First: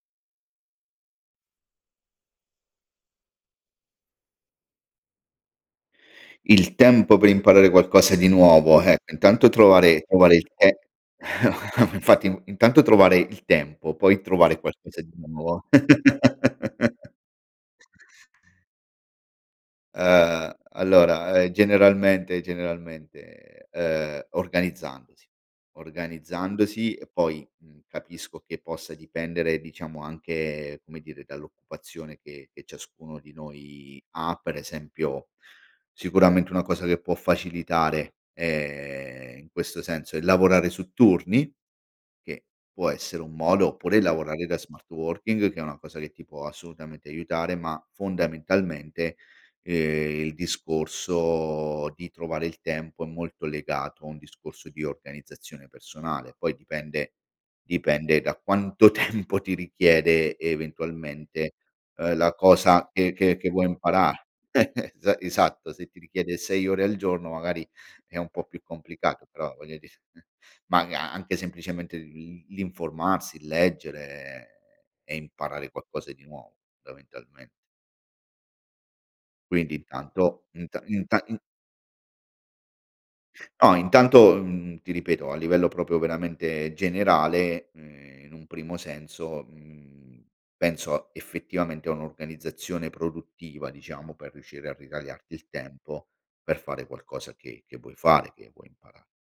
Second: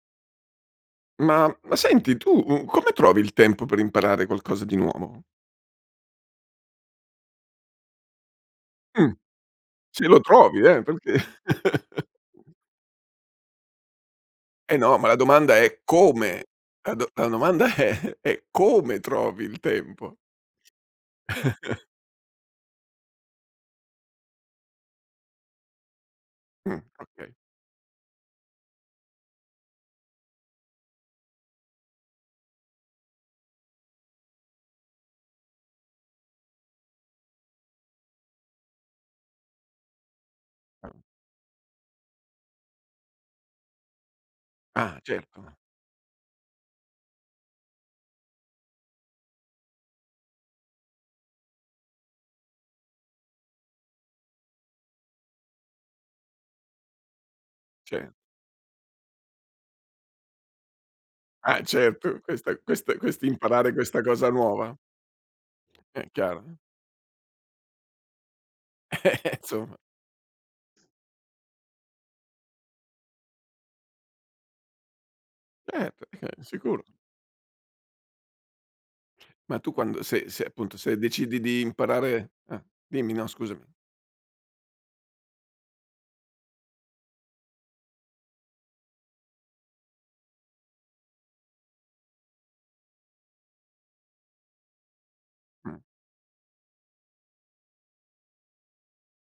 Ma ma senti tu, uhm, come trovi il tempo per imparare qualcosa di nuovo? Il tempo per imparare qualcosa di nuovo eh, Mh. intanto trovare Se lo trovare il trovi te eh, perché infatti, mhmm, intanto trovare il tempo, poi trovare Eh no! qualcosa Ma di la domanda nuovo. è come. La do la domanda è è come trovi il tempo. Ehm, allora, ehm, generalmente generalmente, ehm, organizzandosi, Mh. organizzandosi e Okay. poi, mhmm, capisco che possa dipendere diciamo anche, come dire, dall'occupazione che che ciascuno di noi ha, per esempio sicuramente una cosa che può facilitare è in questo senso è lavorare su Ahn. turni, che può essere un modo, oppure lavorare da smart Ah! working Certo. che è una cosa che ti può assolutamente aiutare, ma fondamentalmente, ehm, il discorso di trovare il tempo è molto legato a un discorso di organizzazione personale. Poi dipende Cer dipende da quanto tempo ti richiede eventualmente, Ah ehm, certo, la questa cosa questa che che che vuoi quest'imparare questa imparar cosa nuova? Es esatto, se ti È richiede chiaro, eh. 6 ore al giorno magari è un po' più complicato, però Somma. voglio dire, maga anche semplicemente l'in l'informarsi, leggere e e imparare Eh qualcosa di perché? nuovo Sicuro. fondamentalme Ma tu Quindi quando se intanto se appunto, inta se inta decidi in di imparare eh, dimmi no scusami. No intanto, mhmm, ti ripeto a livello proprio veramente generale, ehm, e in un primo senso, mhmm, penso effettivamente a un'organizzazione produttiva diciamo, per riuscire a ritagliarti il Mh. tempo per fare qualcosa che che vuoi fare, che vuoi impara